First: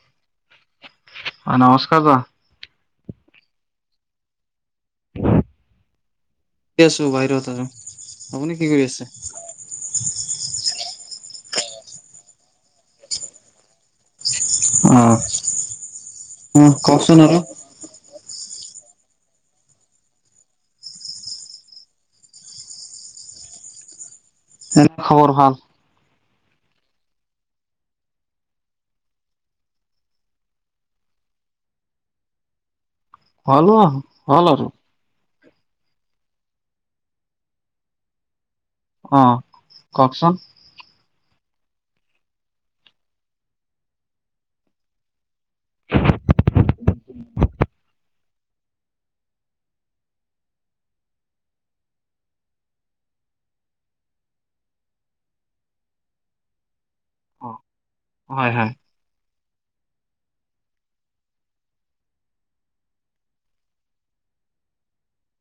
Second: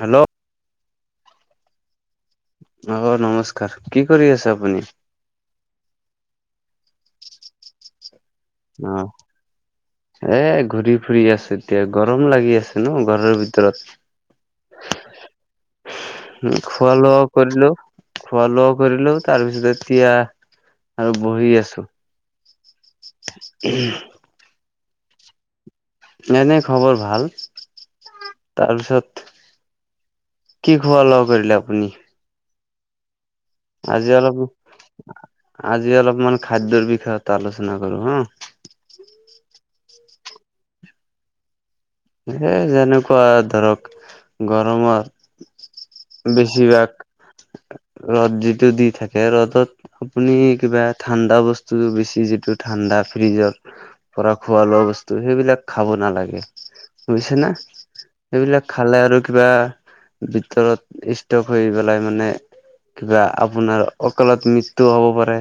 হেঁল্ল' অ' নমস্কাৰ দা। অ' নমস্কাৰ। কি কৰি আছে আপুনি? ঠিকে আছোঁ। [unintelligible] অহ। এ ঘূৰি ফুৰি আছো এতিয়া। গৰম লাগি আছে ন ঘৰৰ ভিতৰত। অ খোৱা কওকচোন লোৱাও আৰু কৰিলো। খোৱা লোৱাও কৰিলো তাৰ পিছত এতিয়া আৰু বহি আছো। [unintelligible] উম খবৰ ভাল। নাই নাই খবৰ ভাল। তাৰপিছত- কি খোৱা-লোৱা কৰিলে আপুনি? ভাল আজি অলপ, হ'ল আৰু আজি অলপমান খাদ্যৰ বিষয়ত আলোচনা কৰো হা। অ, কওঁকচোন‌? এ, যেনেকুৱা ধৰক, গৰমত বেছিভাগ, ৰ'দ যিটো দি থাকে ৰ'দত আপুনি কিবা ঠাণ্ডা বস্তু বেছি, যিটো ঠাণ্ডা ফ্ৰিজৰ পৰা খোৱা, লোৱা বস্তু, সেইবিলাক খাব নালাগে। বুজিছে না? অ হয় এইবিলাক হয় খালে আৰু কিবা, ভিতৰত ষ্টক হৈ পেলাই মানে কিবা, আপোনাৰ অকালত মৃত্যু হ'ব পাৰে।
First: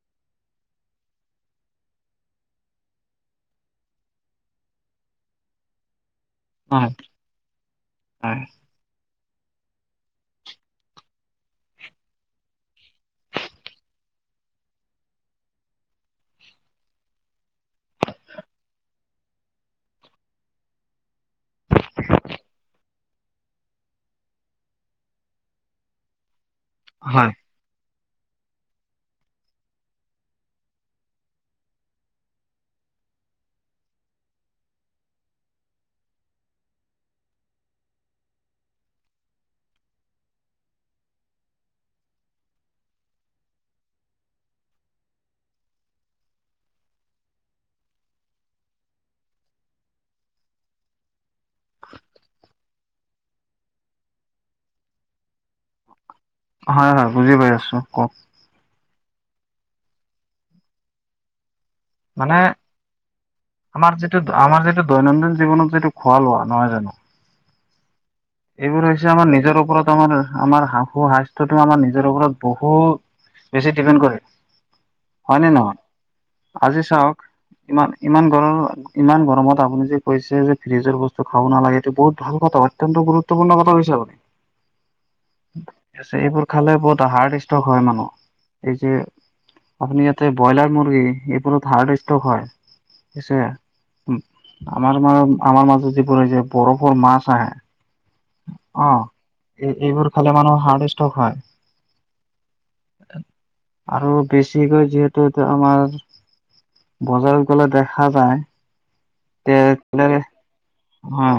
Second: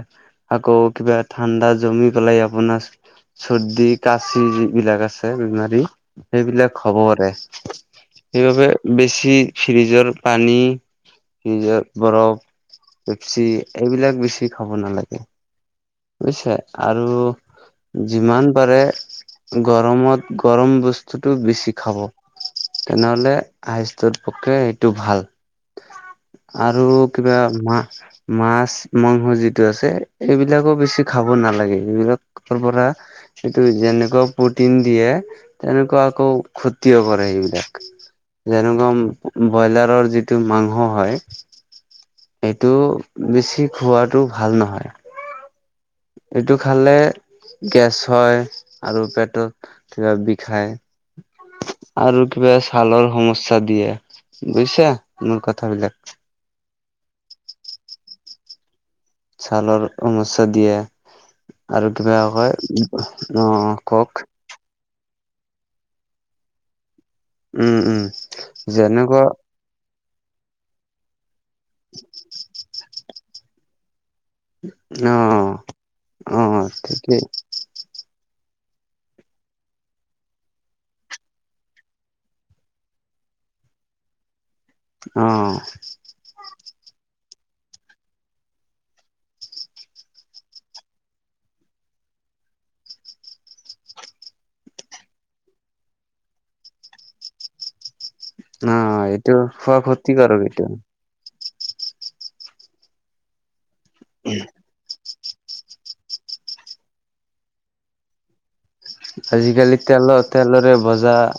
আকৌ, কিবা ঠাণ্ডা জমি পেলাই আপোনাৰ চৰ্দি, খাচি যিবিলাক আছে বেমাৰী। সেইবিলাক হয় হ'ব পাৰে। হয় সেইবাবে বেছি ফ্ৰিজৰ পানী, ফ্ৰিজত বৰফ পেপচি, এইবিলাক বেছি খাব নালাগে। বুজিছে। আৰু যিমান পাৰে, গৰমত গৰম বস্তুটো বেছি খাব। তেনেহলে আইছদত টোতকে এইটো ভাল। আৰু হয় কিবা মা-মাছ, মাংস যিটো আছে এইবিলাক এইবিলাকো বেছি খাব নালাগে, এইবিলাকৰ পৰা সেইটো যেনেকুৱা প্ৰটিন দিয়ে, তেনেকুৱা আকৌ ক্ষতিও কৰে সেইবিলাক। যেনেকুৱা ব্ৰইলাৰৰ যিটো মাংস হয় সেইটো বেছি খোৱাটো ভাল নহয়। এইটো খালে গেছ হয়, আৰু পেটত কিবা বিষায়। আৰু কিবা ছালৰ সমস্যা দিয়ে, বুজিছা মোৰ কথা বিলাক? হয়, হয়। বুজি পাই আছো, কওক। ছালৰ সমস্যা দিয়ে আৰু কিবা কয় মানে হয়, অ আমাৰ যিটো কওক আমাৰ যিটো দৈনন্দিন জীৱনত যিটো খোৱা-লোৱা, নহয় জানো? উম উম এইবোৰ হৈছে যেনেকুৱা আমাৰ, নিজৰ ওপৰত আমাৰ আমাৰ হাওঁ-ফাওঁ স্বাস্থ্যটো আমাৰ নিজৰ ওপৰত বহুত বেছি ডিপেণ্ড কৰে। অ। হয় নে নহয়? অ আজি চাওক ঠিকেই ইমান, ইমান গৰম ইমান গৰমত আপুনি যে কৈছে যে ফ্ৰিজৰ বস্তু খাব নালাগে, এইটো বহুত ভাল কথা কিন্তু গুৰুত্বপূৰ্ণ কথা কৈছে আপুনি। অ। এইবোৰ খালে বহুত হাৰ্ট ষ্ট্ৰক হয় মানুহ, এই যে আপুনি ইয়াতে ব্ৰইলাৰ মুৰ্গী, এইবোৰত হাৰ্ড ষ্টক হয়। পছে আমাৰ, আমাৰ মাজত যিবোৰ যে বৰফৰ মাছ আহে অ, এইটো খোৱা এইবোৰ খালে ক্ষতিকাৰক মানুহ এইটো হাৰ্ট ষ্টক হয়। আৰু বেছিকৈ যিহে তো আমাৰ বজাৰত গ'লে দেখা যায় তে আজিকালি তেলৰ তেলৰে ভজা হয়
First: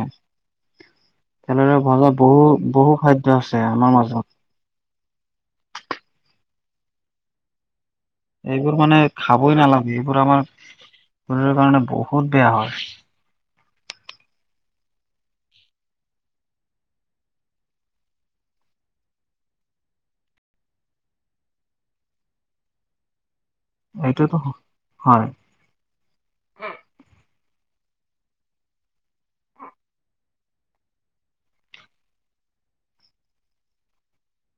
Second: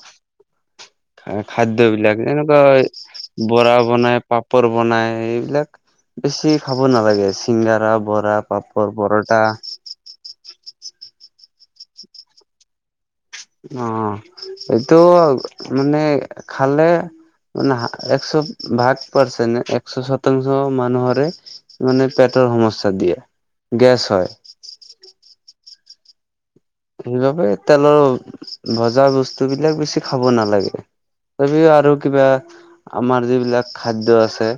কেলৰিৰ খাদ্য মাজত বিলাক, বহু এনেকুৱা বহু খাদ্য আছে বৰা আমাৰ বনাই, মাজত পাপ পৰ্বনাই এইবিলাক বেছি খাব নালাগে [unintelligible] শিংঙাৰা, বৰা, এইবোৰ পাপৰ, মানে পৰঠা, খাবই নালাগে এইবোৰ আমাৰ শৰীৰৰ কাৰণে বহুত বেয়া হয়। অ', এইটো মানে খালে মানে একশ ভাগ পাৰছে ন একশ শতাংশ মানুহৰে মানে পেটৰ সমস্যা দিয়ে। গেছ হয় এইটোয়তো হয়। সেইবাবে তেলৰ ভজা বস্তু বিলাক বেছি খাব নালাগে। তথাপিও আৰু কিবা আমাৰ যিবিলাক খাদ্য আছে।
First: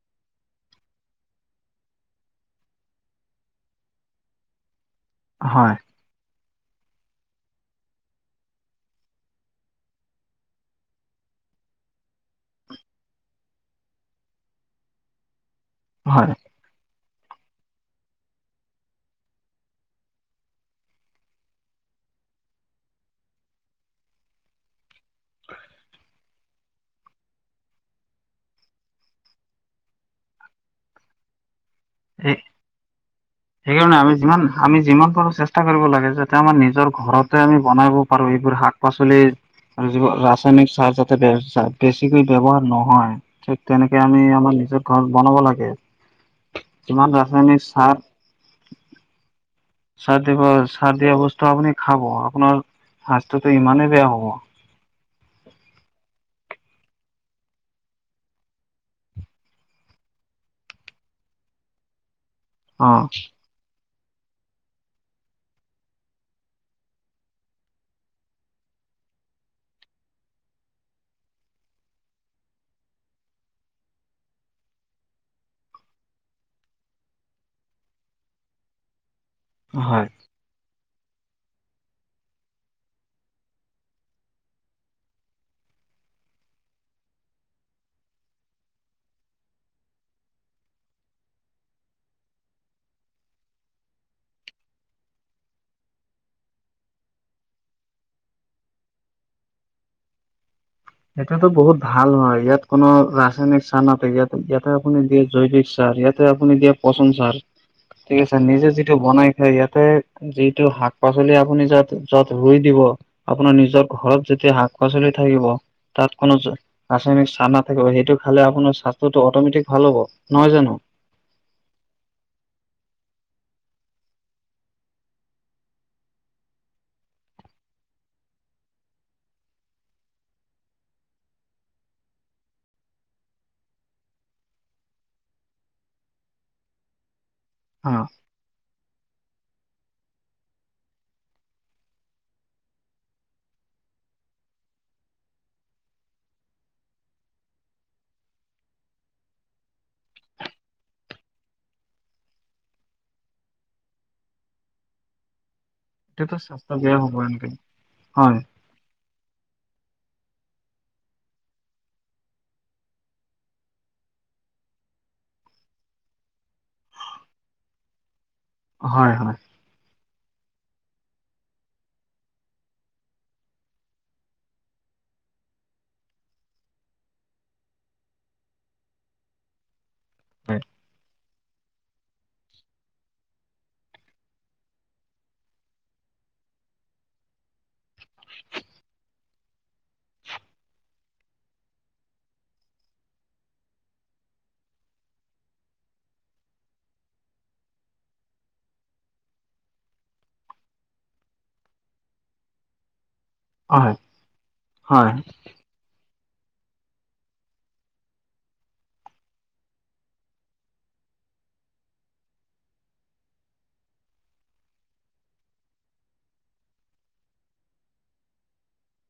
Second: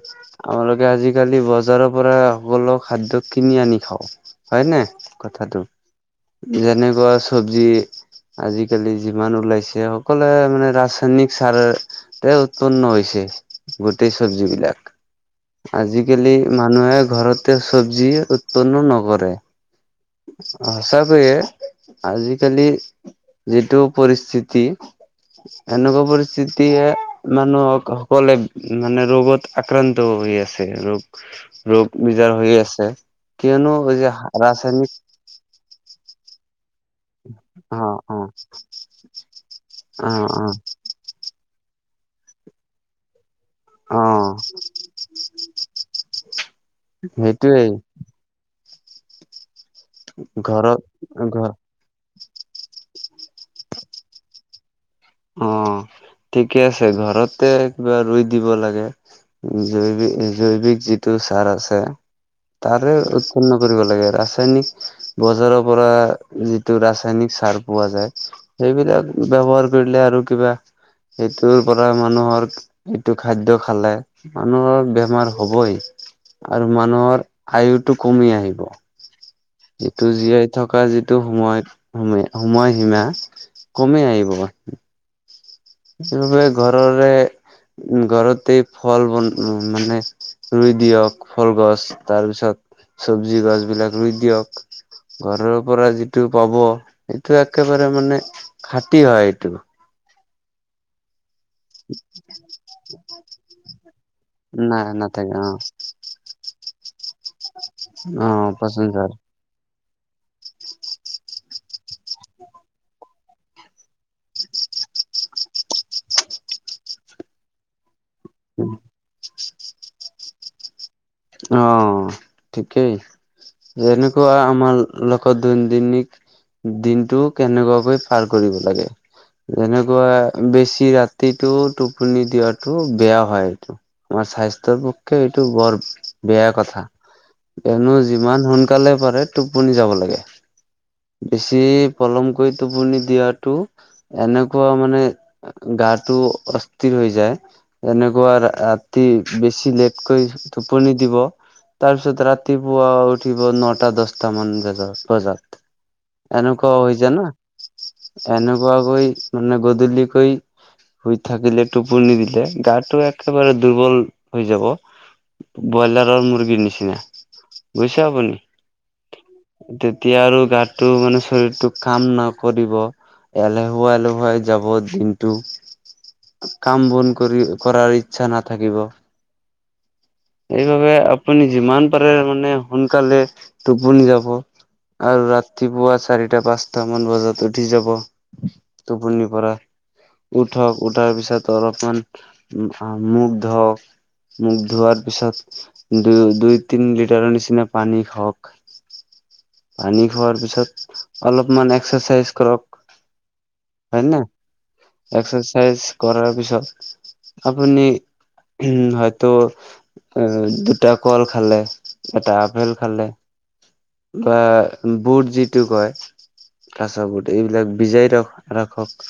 আমালোকে আজিকালি বজাৰৰ পৰা সকলো খাদ্য কিনি আনি খাও হয়নে? কথাটো হয় যেনেকুৱা চব্জি আজিকালি যিমান ওলাইছে, সকলোৱে মানে ৰাসায়নিক সাৰ তাই উৎপন্ন হৈছে। গোটেই চবজিবিলাক হয় আজিকালি মানুহে ঘৰতে চব্জি উৎপন্ন নকৰে। সঁচাকৈয়ে আজিকালি যিটো পৰিস্থিতি এনেকুৱা পৰিস্থিতিয়ে মানুহক সকলে মানে ৰোগত আক্ৰান্ত হৈ আছে। ৰোগ ৰোগ এই নিজাৰ হৈ আছে। কিয়নো যে ৰাসায়নিক ইমান বাৰো চেষ্টা কৰিব লাগে। যাতে আমাৰ নিজৰ ঘৰত আমি অ বনাব অ পাৰো। এইবোৰ শাক পাচলি আৰু অ যোৰ অ ৰাসায়নিক চাৰ যাতে ব, বেছিকৈ ব ব্যৱহাৰ নহয়। অ তেনেকে আমি আমাৰ নিজৰ ঘৰত বনাব লাগে। যিমান ৰাসায়নিক সেইটোৱেই চাহ চাৰ দিব ঘৰত চাৰ দিয়া ঘৰ বস্তু আপুনি খাব আপোনাৰ স্বাস্থয়টো ইমানেই বেয়া হ'ব। অ', ঠিকে আছে। ঘৰতে কিবা ৰুই দিব লাগে। জৈৱিক জৈৱিক যিটো ছাৰ আছে। অ তাৰে উৎপন্ন কৰিব লাগে। ৰাস্তা ৰাসায়নিক বজাৰৰ পৰা যিটো ৰাসায়নিক সাৰ পোৱা যায়। সেইবিলাক ব্যৱহাৰ কৰিলে আৰু কিবা সেইটোৰ পৰা মানুহৰ এইটো খাদ্য খালে মানুহৰ বেমাৰ হবই আৰু মানুহৰ আয়ুটো কমি আহিব হয় এইটো জীয়াই থকা যিটো সময়ত সম সময় সীমা কমেই আহিব। চবে ঘৰৰে উম', ঘৰতেই ফল বন মানে ৰুই দিয়ক। ফলগছ তাৰপিছত চব্জি গছ বিলাক ৰুই দিয়ক। ঘৰৰ পৰা যিটো পাব সেইটো একেবাৰে মানে খাট হয়। এইটো সেইটোতো বহুত ভাল হয়। ইয়াত কোনো ৰাসায়নিক চাহ নাথাক। ইয়াত ইয়াতে নাই আপুনি দিয় নাথাকে অ জৈৱিক চাৰ ইয়াত ইয়াটে আপুনি দিয়া পচন ছাৰ ঠিক অ আছে। নিজে পচন যিটো সাৰ বনাই সেই ইয়াতে যিটো শাক পাচলি আপুনি য যত ৰুই দিব। আপোনাৰ নিজৰ ঘৰত যেতিয়া শাক পাচলি থাকিব। তাত কোনো ৰাসায়নিক চাহ নাথাকিব। সেইটো খালে আপোনাৰ স্বাস্থ্যটো অট'মেটিক ভাল হ'ব, নহয় জানো? অ', ঠিকেই যেনেকুৱা আমাৰ লগত‌ দৈনন্দিনিক দিনটো কেনেকুৱাকৈ পাৰ কৰিব লাগে। যেনেকুৱা বেছি ৰাতিটো টোপনি দিয়াটো বেয়া হয় এইটো। আমাৰ স্বাস্থ্যৰ পক্ষে এইটো বৰ বেয়া কথা, অ কিয়নো যিমান সোন কালে পাৰে টোপনি যাব লাগে। বেছি পলমকৈ টোপনি দিয়টো এনেকুৱা মানে গাটো অস্থিৰ হৈ যায়। এনেকুৱা ৰাতি বেছি লেটকৈ টোপনি দিব। তাৰপিছত ৰাতিপুৱা উঠিব নটা দহটা মান বজাত বজাত। এইটোতো স্বাস্থ্য এনেকুৱা হৈ বেয়া হ'ব জানা, এনেকে হয় এনেকুৱাকৈ মানে গধূলিকৈ শুই থাকিলে টোপনি দিলে গাটো একেবাৰে দুৰ্বল হৈ যাব। ব্ৰইলাৰৰ মুৰ্গীৰ নিচিনা, বুজিছে আপুনি? হয়, হয়। তেতিয়া আৰু গাটো মানে শৰীৰটোক কাম নকৰিব। এলেহুৱা এলেহুৱাই যাব দিনটো কাম-বন কৰি কৰাৰ ইচ্ছা নাথাকিব। হয় এইবাবে আপুনি যিমান পাৰে মানে সোনকালে টোপনি যাব। আৰু ৰাতিপুৱা চাৰিটা পাঁচটা মান বজাত উঠি যাব। টোপনি পৰা। উঠক, উঠাৰ পিছত অলপমান মুখ ধুওক। মুখ ধোৱাৰ পিছত দু-দুই তিনি লিটাৰৰ নিচিনা পানী খাৱক। পানি খোৱাৰ পিছত অলপমান এক্সাৰচাইজ কৰক। হয় ন' হয় এক্সাৰ ৰচাইজ কৰাৰ পিছত আপুনি উ, হয়তো উ, দুটা কল খালে, এটা আপেল খালে। বা বুট যিটো কয়। কাছবোট এইবিলাক বিজাই ৰ-ৰাখক।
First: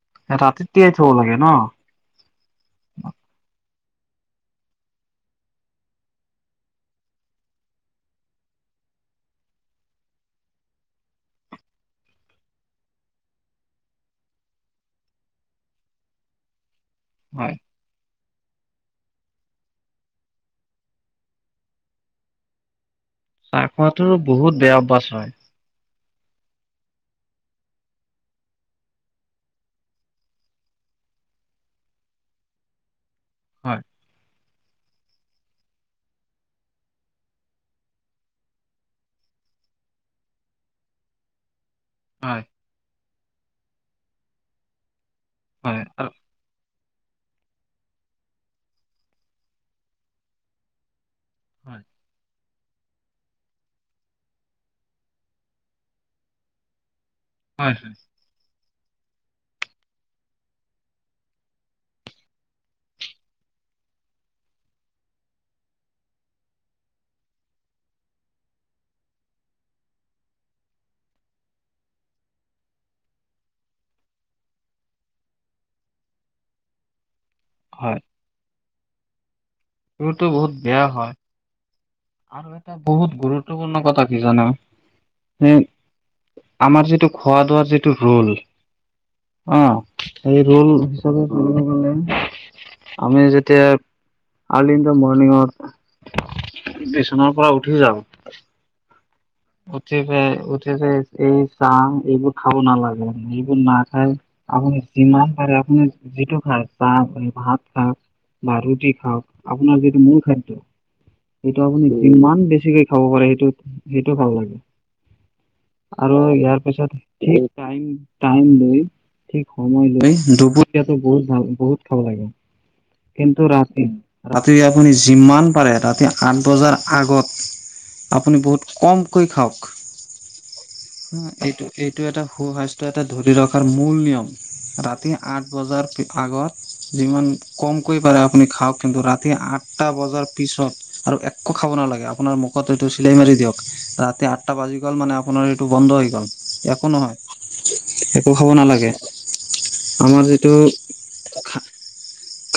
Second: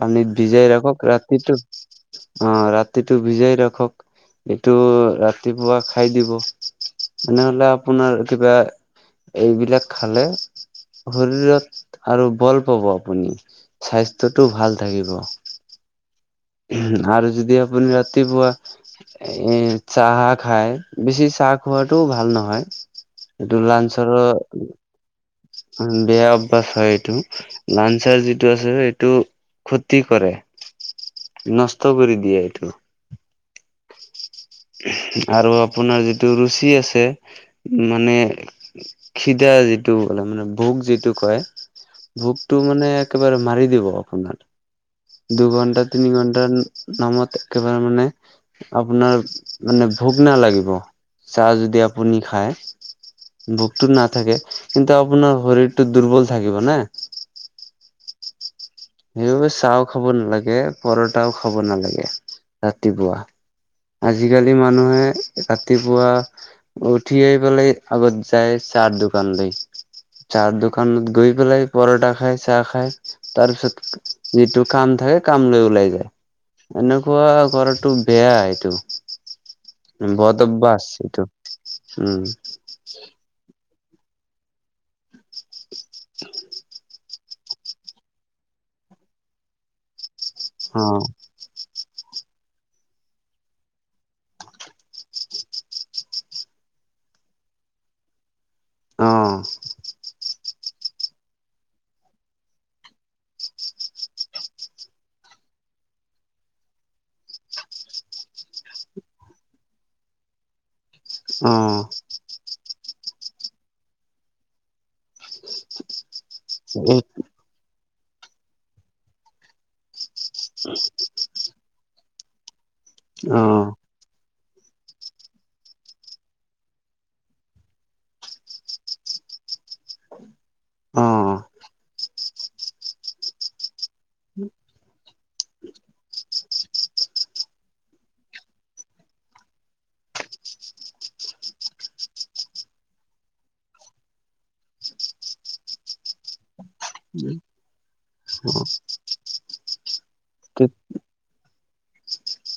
পানীত ৰাতি ভিজাই তিয়াই ৰাখক থব লাগে ন ৰাতিটো। অ', ৰাতিটো ভিজাই ৰাখক, এইটো ৰাতিপুৱা খাই দিব। এনেহলে আপোনাৰ কিবা এইবিলাক খালে। শৰীৰত আৰু বল পাব আপুনি, স্বাস্থ্যত টো ভাল থাকিব আৰু হয় যদি আপুনি ৰাতিপুৱা এ চাহ খাই, বেছি চাহ খোৱাতটো ভাল নহয়। এইটো চাহ খোৱাতো লাঞ্চৰ [unintelligible] হয়। বেয়া অভ্যাস হয় এইটো, লাঞ্চাৰ যিটো আছে সেইটো ক্ষতি কৰে, নষ্ট কৰি দিয়ে এইটো। হয়। আৰু আপোনাৰ যিটো ৰুচি আছে মানে খিদা যিটো মানে ভোক যিটো কয়। হয় ভোকটো মানে একেবাৰে মাৰি দিব আপোনাৰ। হয় দুঘণ্টা আৰু তিনি ঘণ্টাৰ নামত একেবাৰে মানে আপোনাৰ মানে ভোগ নালাগিব চাহ যদি হয় আপুনি খায়। ভোকতটো নাথাকে কিন্তু, আপোনাৰ শৰীৰটো দুৰ্বল থাকিব না! হয়। সেইবোৰ চাহো খাব নালাগে, পৰঠাও খাব নালাগে ৰাতিপুৱা। আজিকালি মানুহে ৰাতিপুৱা উঠি আহি পেলাই আগত যায় চা দোকানলে? যা দোকানত গৈ পেলাই পৰঠা খায় চাহ খাই তাৰপিছত, যিটো কাম থাকে কাম লৈ ওলাই যায়, এনেকুৱা কৰাটো হয় বেয়া এইটো এইবোৰতো বদ বহুত বেয়া অভ্যাস হয় এইটো। উম। বহুত গুৰুত্বপূৰ্ণ কথা কি জানা? সেই আমাৰ যিটো খোৱা দোৱাৰ যিটো ৰোল অ সেই ৰোল অ', হিচাপে আমি যেতিয়া আৰ্লি ইনদা মৰ্ণিঙত বিচনাৰ পৰা উঠি যাওঁ, অ একেবাৰে উঠিযাই এই চাহ এইবোৰ খাব নালাগে, এইবোৰ নাখাই আপুনি যিমান পাৰে আপুনি যিটো খায় চাহ ভাত খায়? বা ৰুটি খাওক আপোনাৰ যিটো মূল খাদ্য, সেইটো অ', আপুনি কিমান বেছিকে খাব পাৰে, সেইটো সেইটো খাব লাগে। আৰু ইয়াৰ পিছত এই টাইম টাইম লৈ ঠিক সময় লৈ দুপৰীয়াটো বহুত ভাল, বহুত খাব লাগে, কিন্তু অ', ৰাতি ৰাতি আপুনি যিমান পাৰে ৰাতি আঠ বজাৰ আগত আপুনি বহুত কমকৈ খাওক অ', এইটো এইটো এটা সু-স্বাস্থ্যৰ এটা ধৰি লওক মূল নিয়ম ৰাতি আঠ বজাৰ ঠিক আগত যিমান কমকৈ পাৰে আপুনি খাওক কিন্তু ৰাতি আঠটা বজাৰ পিছত আৰু একো খাব নালাগে, আপোনাৰ মুখত এইটো চিলাই মাৰি দিয়ক। ৰাতি আঠটা বাজি গ'ল মানে আপোনাৰ এইটো বন্ধ হৈ গ'ল, একো নহয়, একো খাব নালাগে, আমাৰ যিটো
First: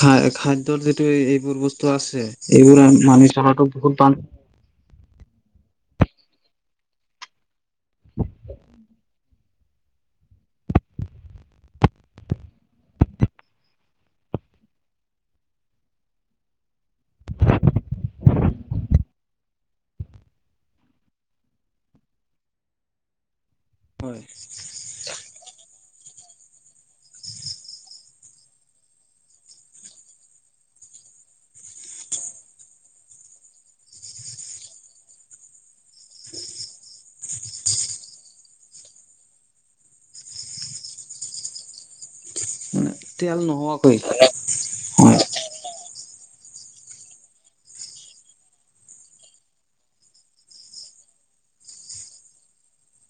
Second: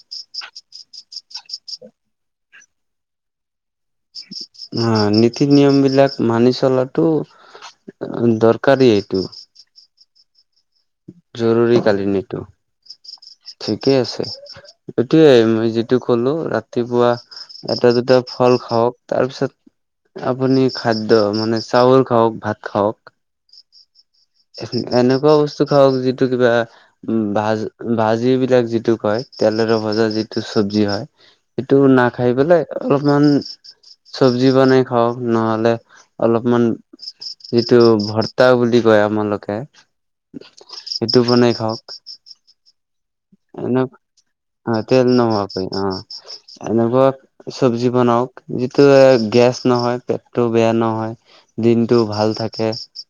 খায় খাদ্যৰ যিটো এইবোৰ বস্তু আছে এইবোৰ মানি চলাটো বহুত ভাল। অ নীতি নিয়ম বিলাক মানি চলাটো দৰকাৰী এইটো। জৰুৰী কালীন এইটো ঠিকেই আছে। এইটোৱেই মই যিটো কলো ৰাতিপুৱা, এটা দুটা ফল খাওক, তাৰপিছত আপুনি খাদ্য মানে চাউল খাওক ভাত খাওক। হয়। এনেকুৱা বস্তু খাওক যিটো কিবা উ ভাজ ভাজি বিলাক যিটো কয় তেলেৰে ভজা যিটো চবজি হয়, সেটো নাখাই পেলাই অলপমান চব্জি বনাই খাওক, নহলে অলপমান যিটো ভৰ্তা বুলি কয় আমালোকে সেইটো বনাই খাওক। মানে তেল নোহোৱাকৈ অ তেল হয় নোহোৱাকৈ অ এনেকুৱা চব্জি বনাওক যিটোৱে গেছ নহয় পেটটো বেয়া নহয়। দিনটো ভাল থাকে,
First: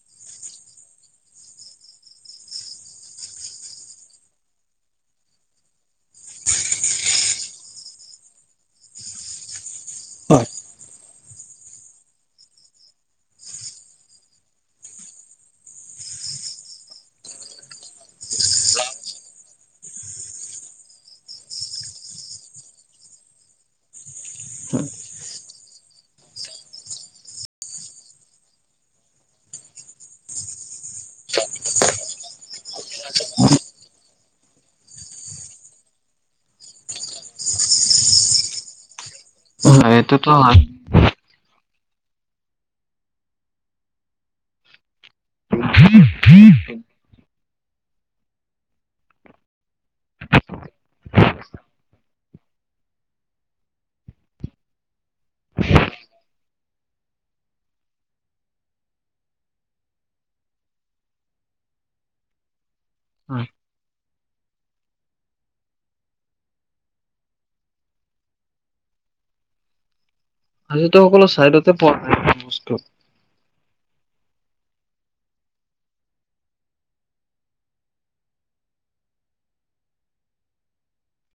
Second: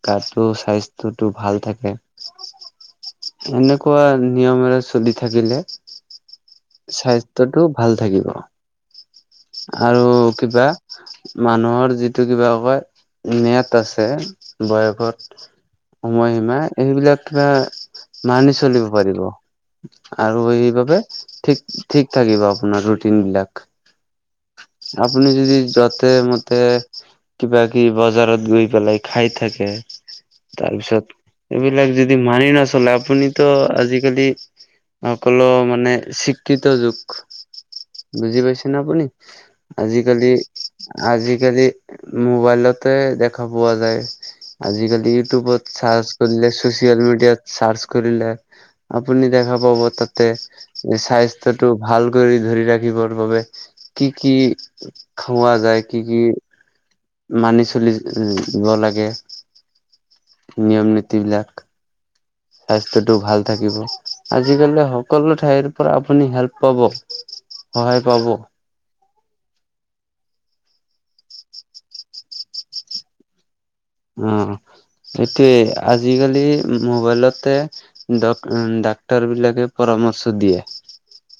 গাটো স্বাস্থ্যটো ভাল থাকে। এনেকুৱা নিয়মেৰে চলি থাকিলে স্বাস্থ্যটো ভাল থাকিব। আৰু হয় কিবা মানুহৰ যিটো কিবা কয় ম্যাদ আছে বয়সত সময়সীমা এইবিলাক কিবা মানি চলিব পাৰিব। আৰু সেইবাবে ঠিক ঠিক থাকিব আপোনাৰ ৰুটিন বিলাক। আপুনি যদি য'তে মতে কিবা কিবি বজাৰত গৈ পেলাই খাই থাকে। তাৰপিছত এইবিলাক যদি মানি নচলে আপুনিতো আজিকালি সকলো মানে শিক্ষিত যুগ বুজি পাইছে ন আপুনি। হয় এইটোতো আজিকালি হয় আজিকালি মোবাইলতে দেখা পোৱা যায়। আজিকালি ইউটিউবত চাৰ্চ কৰিলে, চচিয়েল মিডিয়াত চাৰ্চ কৰিলে আপুনি দেখা দেখা পাব তাতে স্বাস্থ্যটো ভাল কৰি ধৰি ৰাখিবৰ বাবে কি কি খোৱা যায়, কি কি মানি চলিব লাগে নিয়ম নীতি বিলাক। স্বাস্থ্যটো ভাল থাকিব। আজিকালি সকলো ঠাইৰ পৰা আপুনি হেল্প পাব। সহায় পাব। [unintelligible] টো সকলো ছাইডতে পোৱা যায়। বস্তু। অ' সিটোয়ে আজিকালি মোবাইলতে ডত ডাক্তৰ বিলাকে পৰামৰ্শ দিয়ে।